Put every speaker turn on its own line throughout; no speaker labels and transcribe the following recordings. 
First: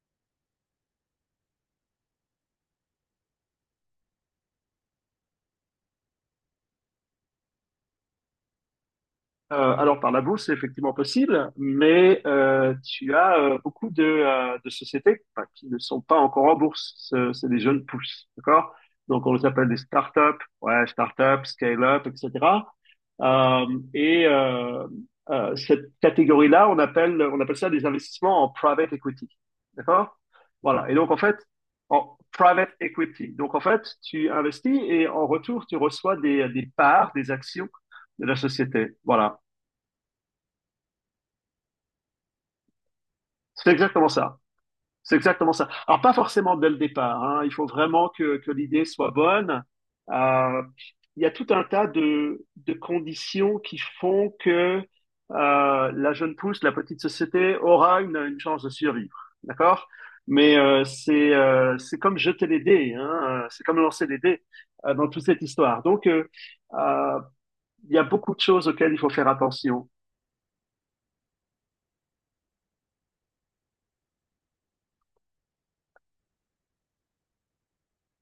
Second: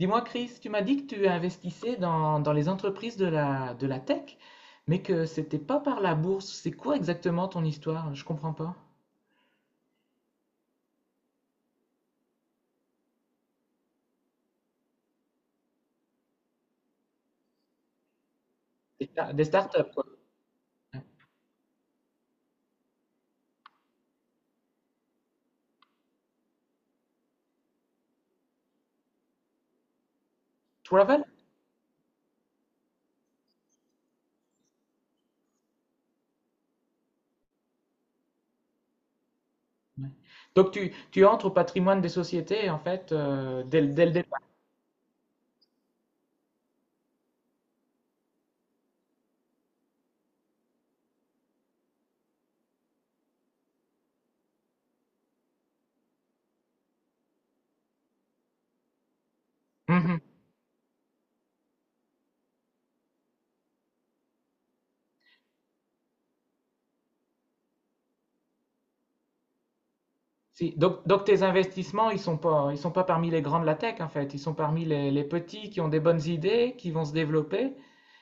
Dis-moi, Chris, tu m'as dit que tu investissais dans les entreprises de la tech, mais que c'était pas par la bourse. C'est quoi exactement ton histoire? Je comprends pas.
Alors par la bourse, c'est effectivement possible, mais tu as beaucoup de sociétés enfin, qui ne sont pas encore en bourse. C'est des jeunes pousses, d'accord? Donc on les
Des
appelle des
startups, quoi.
startups, ouais, startups, scale-up, etc. Euh, et euh, cette catégorie-là, on appelle ça des investissements en private equity, d'accord? Voilà. Et donc en
Travel?
fait, en private equity. Donc en fait, tu investis et en retour, tu reçois des parts, des actions de la société. Voilà.
Ouais. Donc tu entres au patrimoine des sociétés, en fait,
C'est
dès
exactement
le
ça.
départ.
C'est exactement ça. Alors, pas forcément dès le départ, hein. Il faut vraiment que l'idée soit bonne. Euh, il y a tout un tas de conditions qui font que la jeune pousse, la petite société, aura une chance de survivre. D'accord?
Mhm.
Mais c'est comme jeter les dés, hein. C'est comme lancer les dés dans toute cette histoire. Donc, euh, il y a beaucoup de choses auxquelles il faut faire attention.
Si. Donc tes investissements, ils sont pas parmi les grands de la tech, en fait. Ils sont parmi les petits qui ont des bonnes idées, qui vont se développer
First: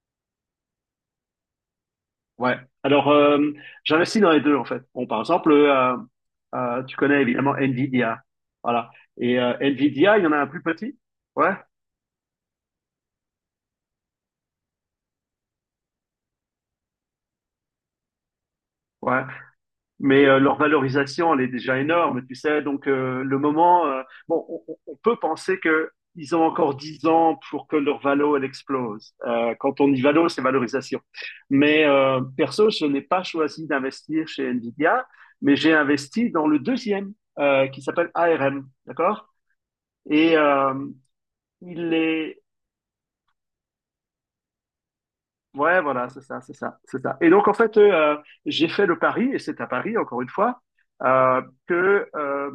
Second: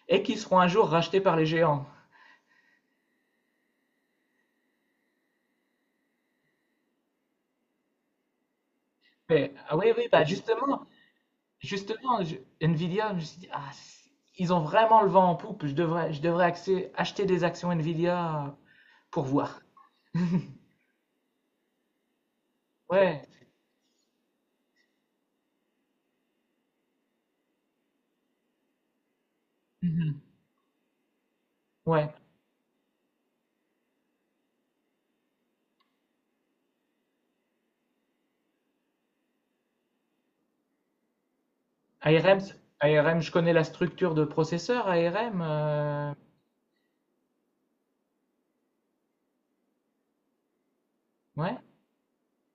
et qui seront un jour rachetés par les géants.
Ouais. Alors, j'investis dans les deux, en fait. Bon, par exemple, tu connais évidemment Nvidia. Voilà. Et
Ah oui, oui,
Nvidia, il
bah
y en a un plus petit. Ouais,
Nvidia, je me suis dit, ah, ils ont vraiment le vent en poupe. Acheter des actions Nvidia
ouais.
pour voir.
Mais leur valorisation, elle est déjà énorme, tu sais. Donc,
Ouais.
le moment... bon, on peut penser que ils ont encore 10 ans pour que leur valo, elle explose. Quand on dit
Mhm.
valo, c'est valorisation. Mais
Ouais.
perso, je n'ai pas choisi d'investir chez Nvidia, mais j'ai investi dans le deuxième, qui s'appelle ARM. D'accord? Et il est...
ARM, c- ARM, je connais la structure de processeur ARM.
Ouais, voilà, c'est ça, c'est ça, c'est ça. Et donc, en fait, j'ai fait le pari, et c'est à Paris, encore une fois,
Ouais.
que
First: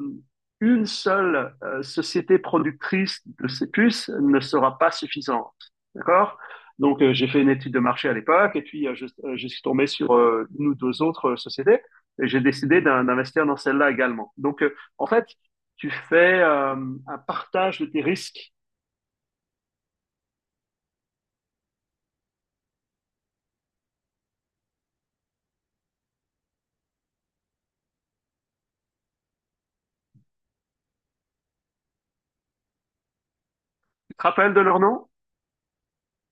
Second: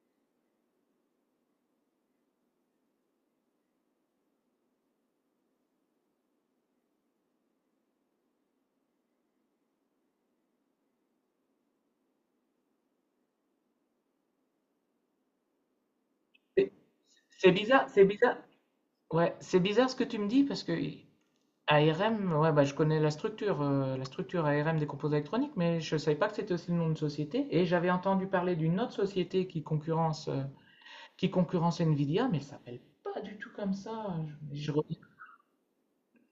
une seule société productrice de ces puces ne sera pas suffisante. D'accord? Donc, j'ai fait une étude de marché à l'époque, et puis je suis tombé sur une ou deux autres sociétés, et j'ai décidé d'investir dans celle-là également. Donc, en fait, tu fais
C'est
un
c'est
partage de
bizarre,
tes
c'est bizarre.
risques.
Ouais, c'est bizarre ce que tu me dis parce que ARM, ouais, bah, je connais la structure ARM des composants électroniques, mais je ne savais pas que c'était aussi le nom de société. Et j'avais entendu parler d'une autre société qui concurrence Nvidia, mais elle s'appelle pas du tout comme
Tu
ça.
te rappelles de
Je, je
leur
reviens-
nom?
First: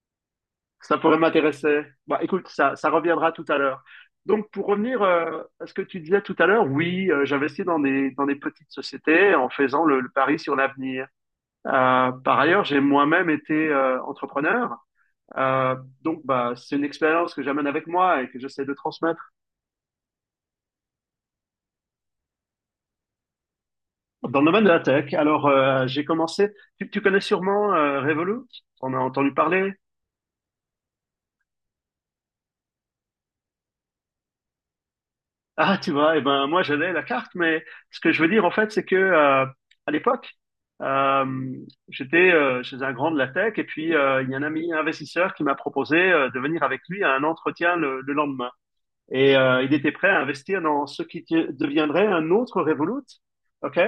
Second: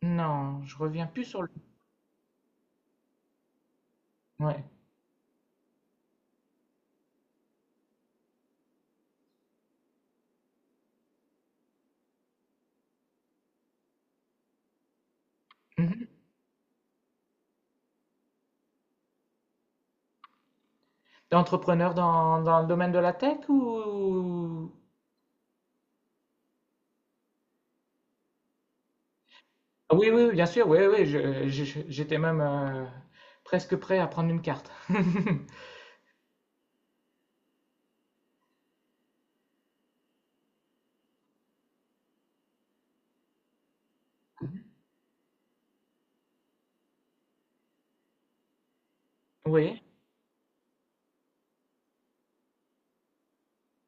non, je
Ça
reviens
pourrait
plus sur le.
m'intéresser. Bah, écoute, ça reviendra tout à l'heure. Donc,
Ouais.
pour revenir à ce que tu disais tout à l'heure, oui, j'investis dans des petites sociétés en faisant le pari sur l'avenir. Par ailleurs, j'ai moi-même été entrepreneur. Euh,
Mhm.
donc, bah, c'est une expérience que j'amène avec moi et que j'essaie de transmettre
T'es entrepreneur dans le domaine de la tech
dans le domaine de
ou
la tech. Alors, j'ai commencé. Tu connais sûrement Revolut? On a entendu parler.
Ah oui, oui, bien sûr, oui, oui, j'étais même presque prêt à prendre une carte.
Ah, tu vois, eh ben, moi, j'avais la carte, mais ce que je veux dire, en fait, c'est que, à l'époque, euh, j'étais chez un grand de la tech, et puis il y a un ami investisseur qui m'a proposé de venir avec lui à un entretien le lendemain. Et il
Oui,
était prêt à investir dans ce qui deviendrait un autre Revolut, OK?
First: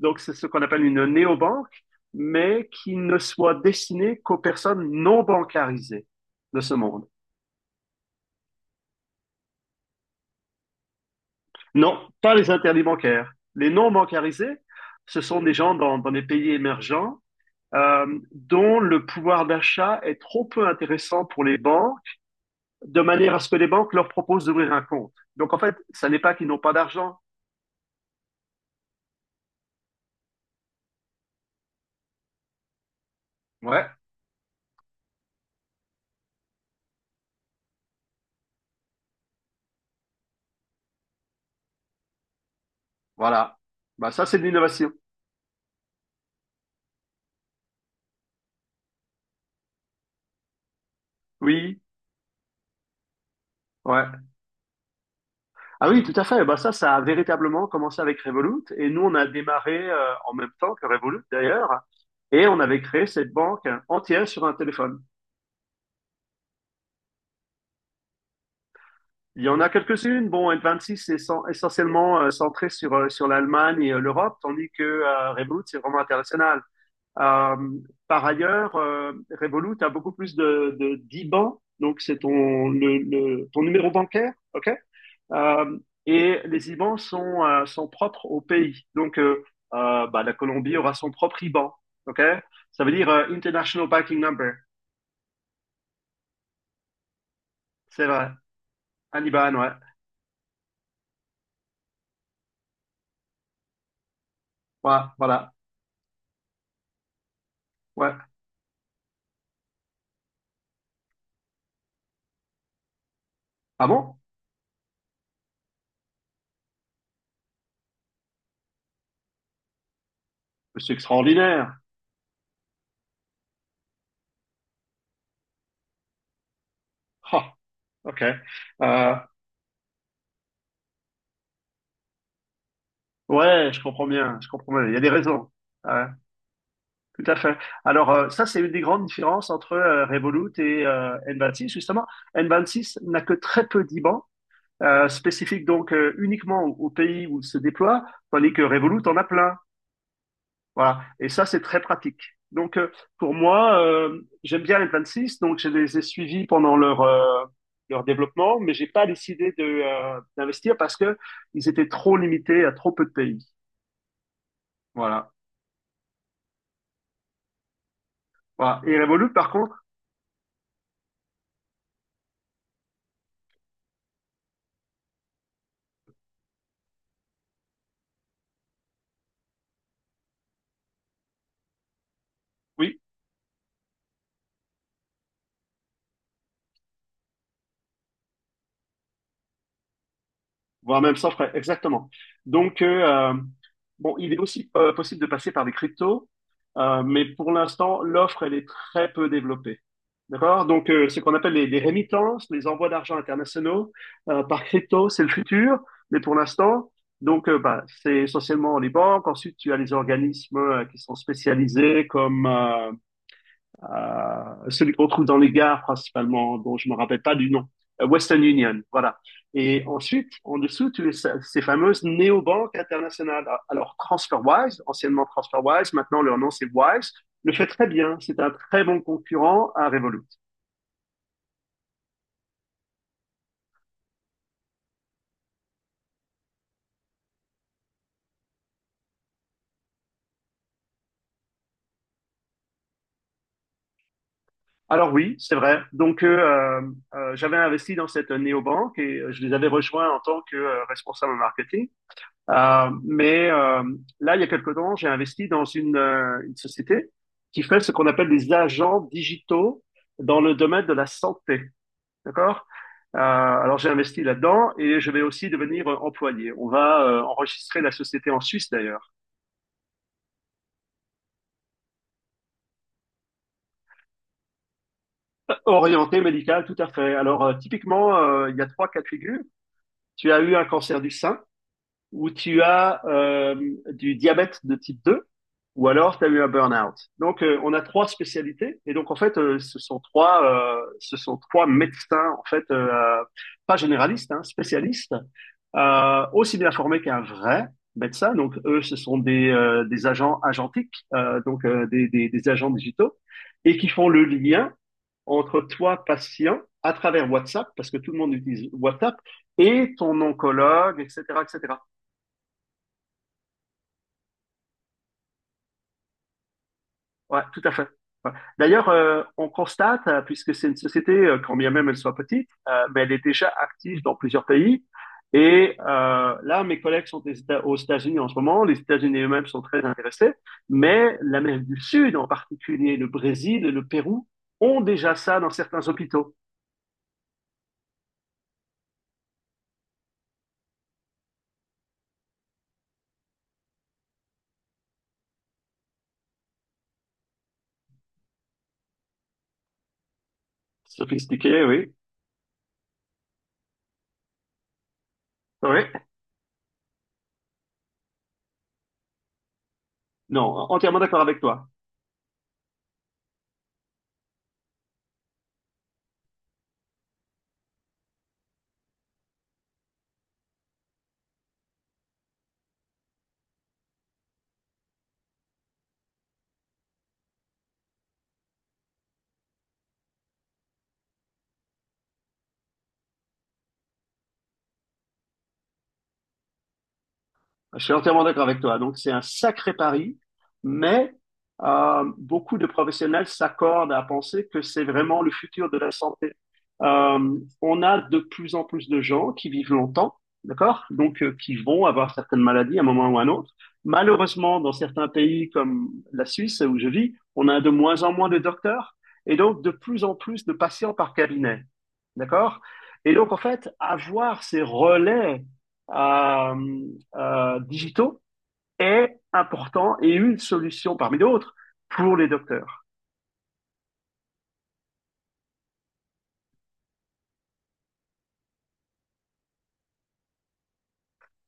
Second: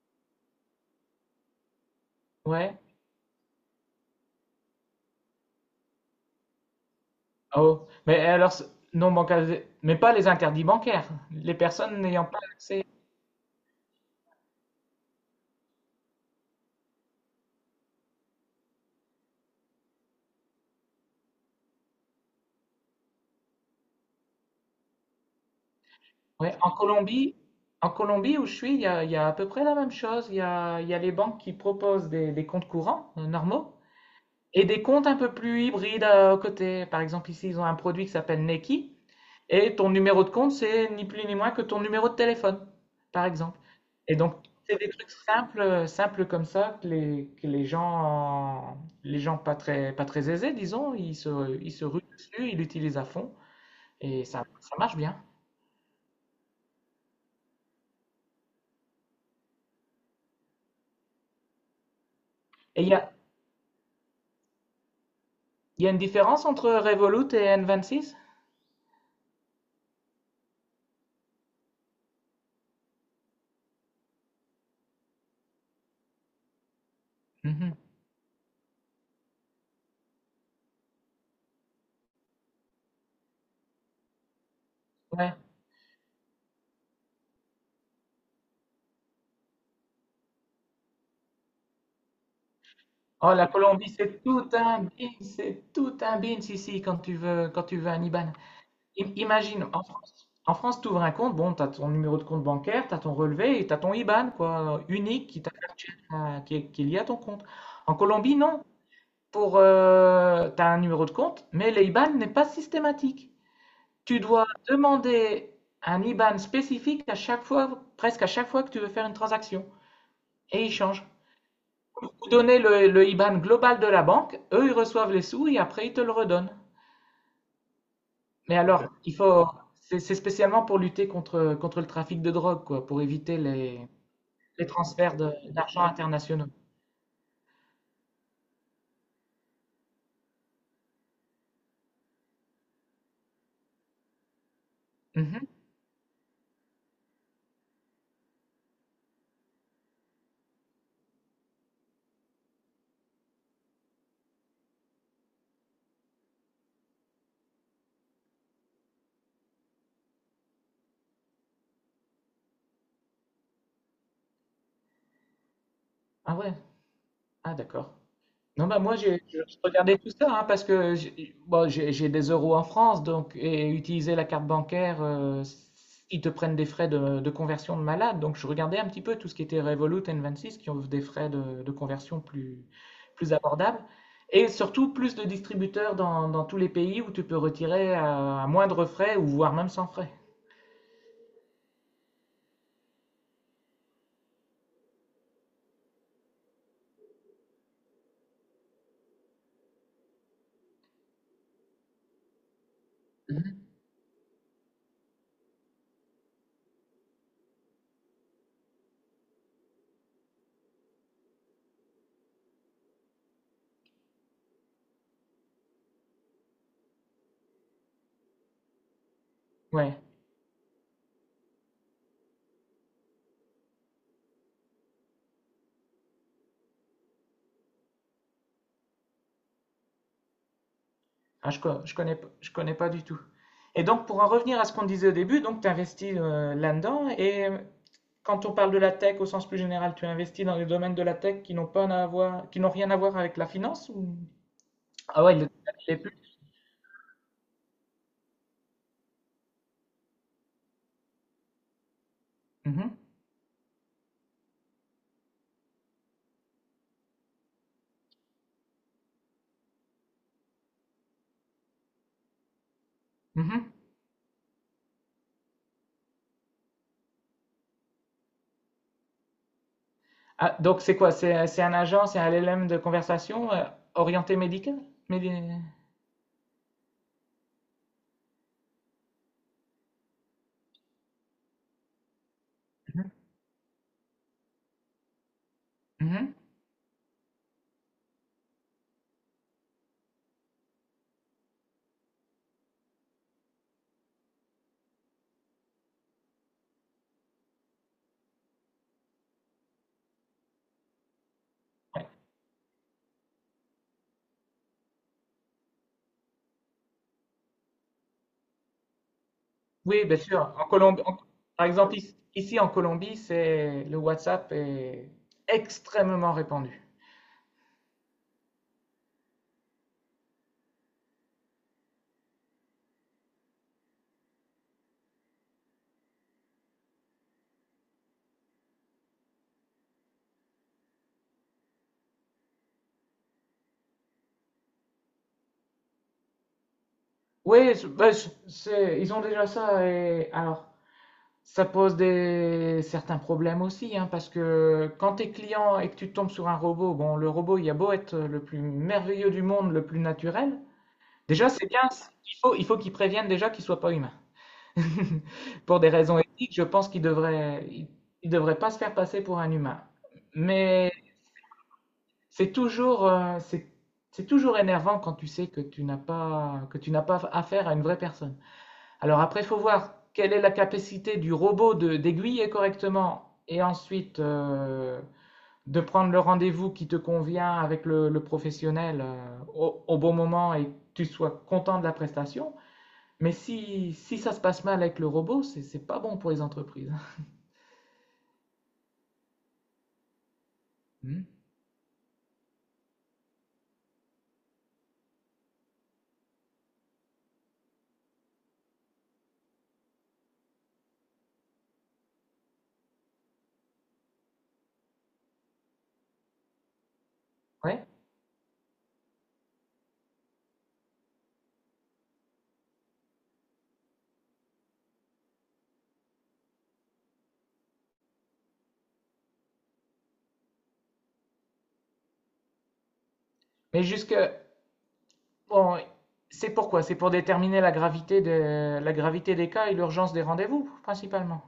Donc, c'est ce qu'on appelle une néobanque, mais
ouais.
qui ne soit destinée qu'aux personnes non bancarisées de ce monde.
Oh, mais alors, non bancaire, mais pas les interdits bancaires, les
Non,
personnes n'ayant
pas
pas
les interdits
accès.
bancaires. Les non bancarisés, ce sont des gens dans des pays émergents euh, dont le pouvoir d'achat est trop peu intéressant pour les banques, de manière à ce que les banques leur proposent d'ouvrir un compte. Donc en fait, ça n'est pas qu'ils
Ouais,
n'ont pas d'argent.
En Colombie où je suis, il y a à peu près la même chose. Il y a les banques qui proposent des comptes courants normaux
Ouais,
et des comptes un peu plus hybrides à côté. Par exemple, ici, ils ont un produit qui s'appelle Nequi et ton numéro de compte, c'est ni plus ni moins que ton numéro de téléphone, par
voilà.
exemple.
Bah
Et
ça,
donc,
c'est de
c'est des
l'innovation.
trucs simples comme ça que les gens pas très aisés, disons, ils se, ils
Oui,
se ruent dessus, ils l'utilisent à fond
ouais.
et ça marche bien.
Ah oui, tout à fait. Bah ça, ça a véritablement commencé avec Revolut. Et nous, on a démarré en même temps que Revolut d'ailleurs. Et on avait
Et il y
créé
a,
cette banque entière sur un téléphone.
Il y a une différence entre Revolut et N26?
Il y en a quelques-unes. Bon, N26 est essentiellement centré sur l'Allemagne et l'Europe, tandis que Revolut, c'est vraiment international. Euh,
Mhm.
Par ailleurs, Revolut a beaucoup plus de d'IBAN, donc c'est ton numéro bancaire, OK?
Ouais.
Euh, et les IBAN sont, sont propres au pays. Donc, bah, la Colombie aura son propre IBAN, OK? Ça veut dire
Oh, la
International
Colombie,
Banking
c'est tout
Number.
un bin, c'est tout un bin ici quand tu veux un
C'est vrai.
IBAN.
Un IBAN,
Imagine,
ouais.
en France, tu ouvres un compte, bon, tu as ton numéro de compte bancaire, tu as ton relevé et tu as ton IBAN, quoi,
Ouais,
unique qui
voilà.
t'appartient, qui est lié à ton compte. En
Ouais.
Colombie, non. Tu as un numéro de compte, mais l'IBAN n'est pas systématique.
Ah bon?
Tu dois demander un IBAN spécifique à chaque fois, presque à chaque fois que tu veux faire une transaction. Et il
C'est
change.
extraordinaire.
Vous donnez le IBAN global de la banque, eux ils reçoivent les sous et après ils te le redonnent.
Ah, ok.
Mais alors,
Euh,
c'est spécialement pour lutter contre le trafic de drogue, quoi, pour éviter
ouais, je
les,
comprends bien, je
les
comprends bien. Il y a des
transferts
raisons.
d'argent
Ouais,
internationaux.
tout à fait. Alors, ça, c'est une des grandes différences entre Revolut et N26. Justement, N26 n'a que très peu d'IBAN
Mhm.
spécifiques, donc uniquement au pays où il se déploie, tandis que Revolut en a plein. Voilà. Et ça, c'est très pratique. Donc, pour moi, j'aime bien les 26, donc je les ai suivis pendant leur développement, mais j'ai pas décidé d'investir parce que ils étaient trop limités à trop peu de pays. Voilà.
Ah ouais, ah d'accord. Non, bah
Voilà.
moi,
Et Revolut, par contre,
regardais tout ça hein, parce que j'ai bon, j'ai des euros en France donc, et utiliser la carte bancaire, ils te prennent des frais de conversion de malade. Donc, je regardais un petit peu tout ce qui était Revolut, N26 qui ont des frais de conversion plus,
oui.
plus abordables et surtout plus de distributeurs dans tous les pays où tu peux retirer à moindre frais ou voire même sans frais.
Voire même sans frais, exactement. Donc, bon, il est aussi possible de passer par des cryptos, mais pour l'instant, l'offre, elle est très peu développée. D'accord? Donc, ce qu'on appelle les remittances, les envois d'argent
Mhm.
internationaux par crypto, c'est le futur, mais pour l'instant, donc, bah, c'est essentiellement les banques. Ensuite, tu as les organismes qui sont spécialisés comme celui qu'on trouve dans les gares principalement, dont je me rappelle pas du nom. Western Union, voilà. Et
Ouais.
ensuite, en dessous, tu as ces fameuses néobanques internationales. Alors, TransferWise, anciennement TransferWise, maintenant leur nom c'est Wise, le fait très bien. C'est un très bon concurrent à Revolut.
Ah, je connais, je connais pas du tout. Et donc, pour en revenir à ce qu'on disait au début, donc tu investis là-dedans. Et quand on parle de la tech au sens plus général, tu investis dans les domaines de la tech qui n'ont pas à voir, qui n'ont rien à voir avec la finance ou
Alors
Ah ouais,
oui,
le
c'est vrai.
il est plus.
Donc, j'avais investi dans cette néobanque et je les avais rejoints en tant que responsable marketing. Euh,
Mhm,
mais euh, là, il y a quelque temps, j'ai investi dans une société qui fait ce qu'on appelle des agents digitaux dans le domaine de la santé. D'accord?
mhm.
Alors j'ai investi là-dedans et je vais aussi devenir employé. On va enregistrer la société en Suisse d'ailleurs.
Ah, donc c'est quoi? C'est un agent, c'est un LLM de conversation orienté médical? Médi-
Orienté médical, tout à fait. Alors typiquement, il y a trois cas de figure. Tu as eu un cancer du sein, ou tu as
Mhm,
du diabète de type 2 ou alors tu as
mhm.
eu un burn-out. Donc on a trois spécialités et donc en fait ce sont trois médecins en fait pas généralistes hein, spécialistes aussi bien formés qu'un vrai médecin. Donc eux ce sont des agents agentiques
Ouais.
des agents digitaux et qui font le lien entre toi patient à travers WhatsApp parce que tout le monde utilise WhatsApp et
Oui, bien
ton
sûr. En
oncologue
Colombie,
etc
par
etc.
exemple, ici en Colombie, c'est le WhatsApp est extrêmement répandu.
Ouais, tout à fait. Ouais. D'ailleurs, on constate, puisque c'est une société, quand bien même elle soit petite, mais elle est déjà active dans plusieurs pays. Et là, mes collègues sont aux États-Unis en ce moment. Les États-Unis eux-mêmes sont très intéressés, mais l'Amérique du Sud, en particulier le Brésil et le Pérou, ont déjà ça dans certains hôpitaux.
Oui, ils ont déjà ça. Et, alors, ça pose certains problèmes aussi, hein, parce que quand tu es client et que tu tombes sur un robot, bon, le robot, il a beau être le plus merveilleux du monde, le plus naturel, déjà,
Sophistiqué,
c'est bien,
oui.
il faut qu'il prévienne déjà qu'il soit pas humain. Pour
Oui.
des raisons éthiques, je pense il devrait pas se faire passer pour un humain.
Non,
Mais
entièrement d'accord avec toi.
c'est toujours, euh, c'est c'est toujours énervant quand tu sais que tu n'as pas affaire à une vraie personne. Alors après, il faut voir quelle est la capacité du robot de d'aiguiller correctement et ensuite de prendre le rendez-vous qui te convient avec le professionnel au, au bon moment et que tu sois content de la prestation. Mais si ça se passe mal avec le robot, c'est pas bon pour les entreprises.
Je suis entièrement d'accord avec toi. Donc, c'est un sacré pari, mais
Hmm.
beaucoup de professionnels s'accordent à penser que c'est vraiment le futur de la santé. On a de plus en plus de gens qui vivent longtemps, d'accord? Donc, qui vont avoir certaines maladies à un moment ou à un autre. Malheureusement, dans certains pays comme la Suisse où je vis, on a de
Ouais.
moins en moins de docteurs et donc de plus en plus de patients par cabinet, d'accord? Et donc, en fait, avoir ces relais euh, digitaux est important et une solution parmi d'autres pour les docteurs.
Mais jusque bon, c'est pourquoi? C'est pour déterminer la gravité de la gravité des cas et l'urgence des rendez-vous principalement.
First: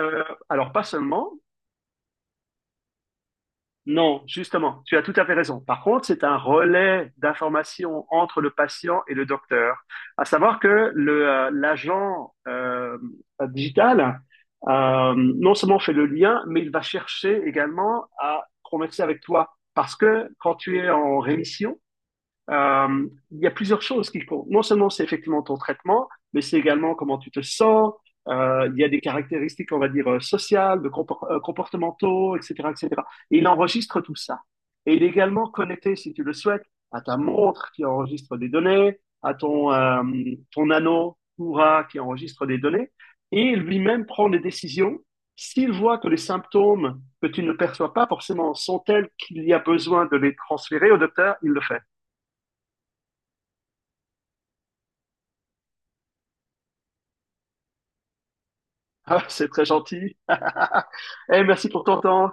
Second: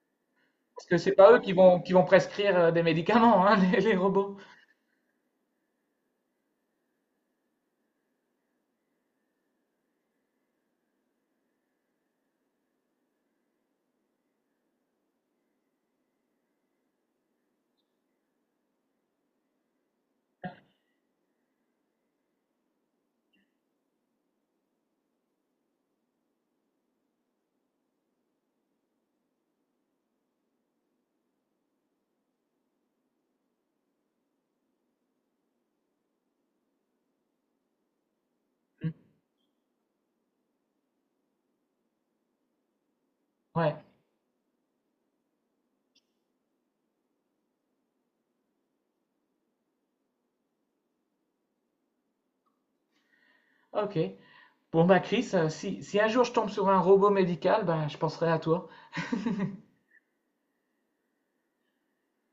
Alors pas
Parce que c'est
seulement,
pas eux qui vont prescrire des médicaments, hein, les
non,
robots.
justement, tu as tout à fait raison. Par contre, c'est un relais d'information entre le patient et le docteur, à savoir que le l'agent digital non seulement fait le lien, mais il va chercher également à converser avec toi parce que quand tu es en rémission, euh, il y a plusieurs choses qui comptent. Non seulement c'est effectivement ton traitement, mais c'est également comment tu te sens. Il y a des caractéristiques, on va dire, sociales, de comportementaux, etc., etc. Et cetera. Et il enregistre tout ça. Et il est également connecté, si tu le souhaites, à ta montre qui enregistre des
Hmm.
données, à ton anneau Oura qui enregistre des données. Et
Ouais,
lui-même prend des décisions s'il voit que les symptômes que tu ne perçois pas forcément sont tels qu'il y a besoin de les transférer au docteur, il le fait.
ok. Bon bah Chris, si un jour je tombe sur un robot médical, ben je penserai à toi.
Ah, c'est très gentil. Eh, merci pour ton temps.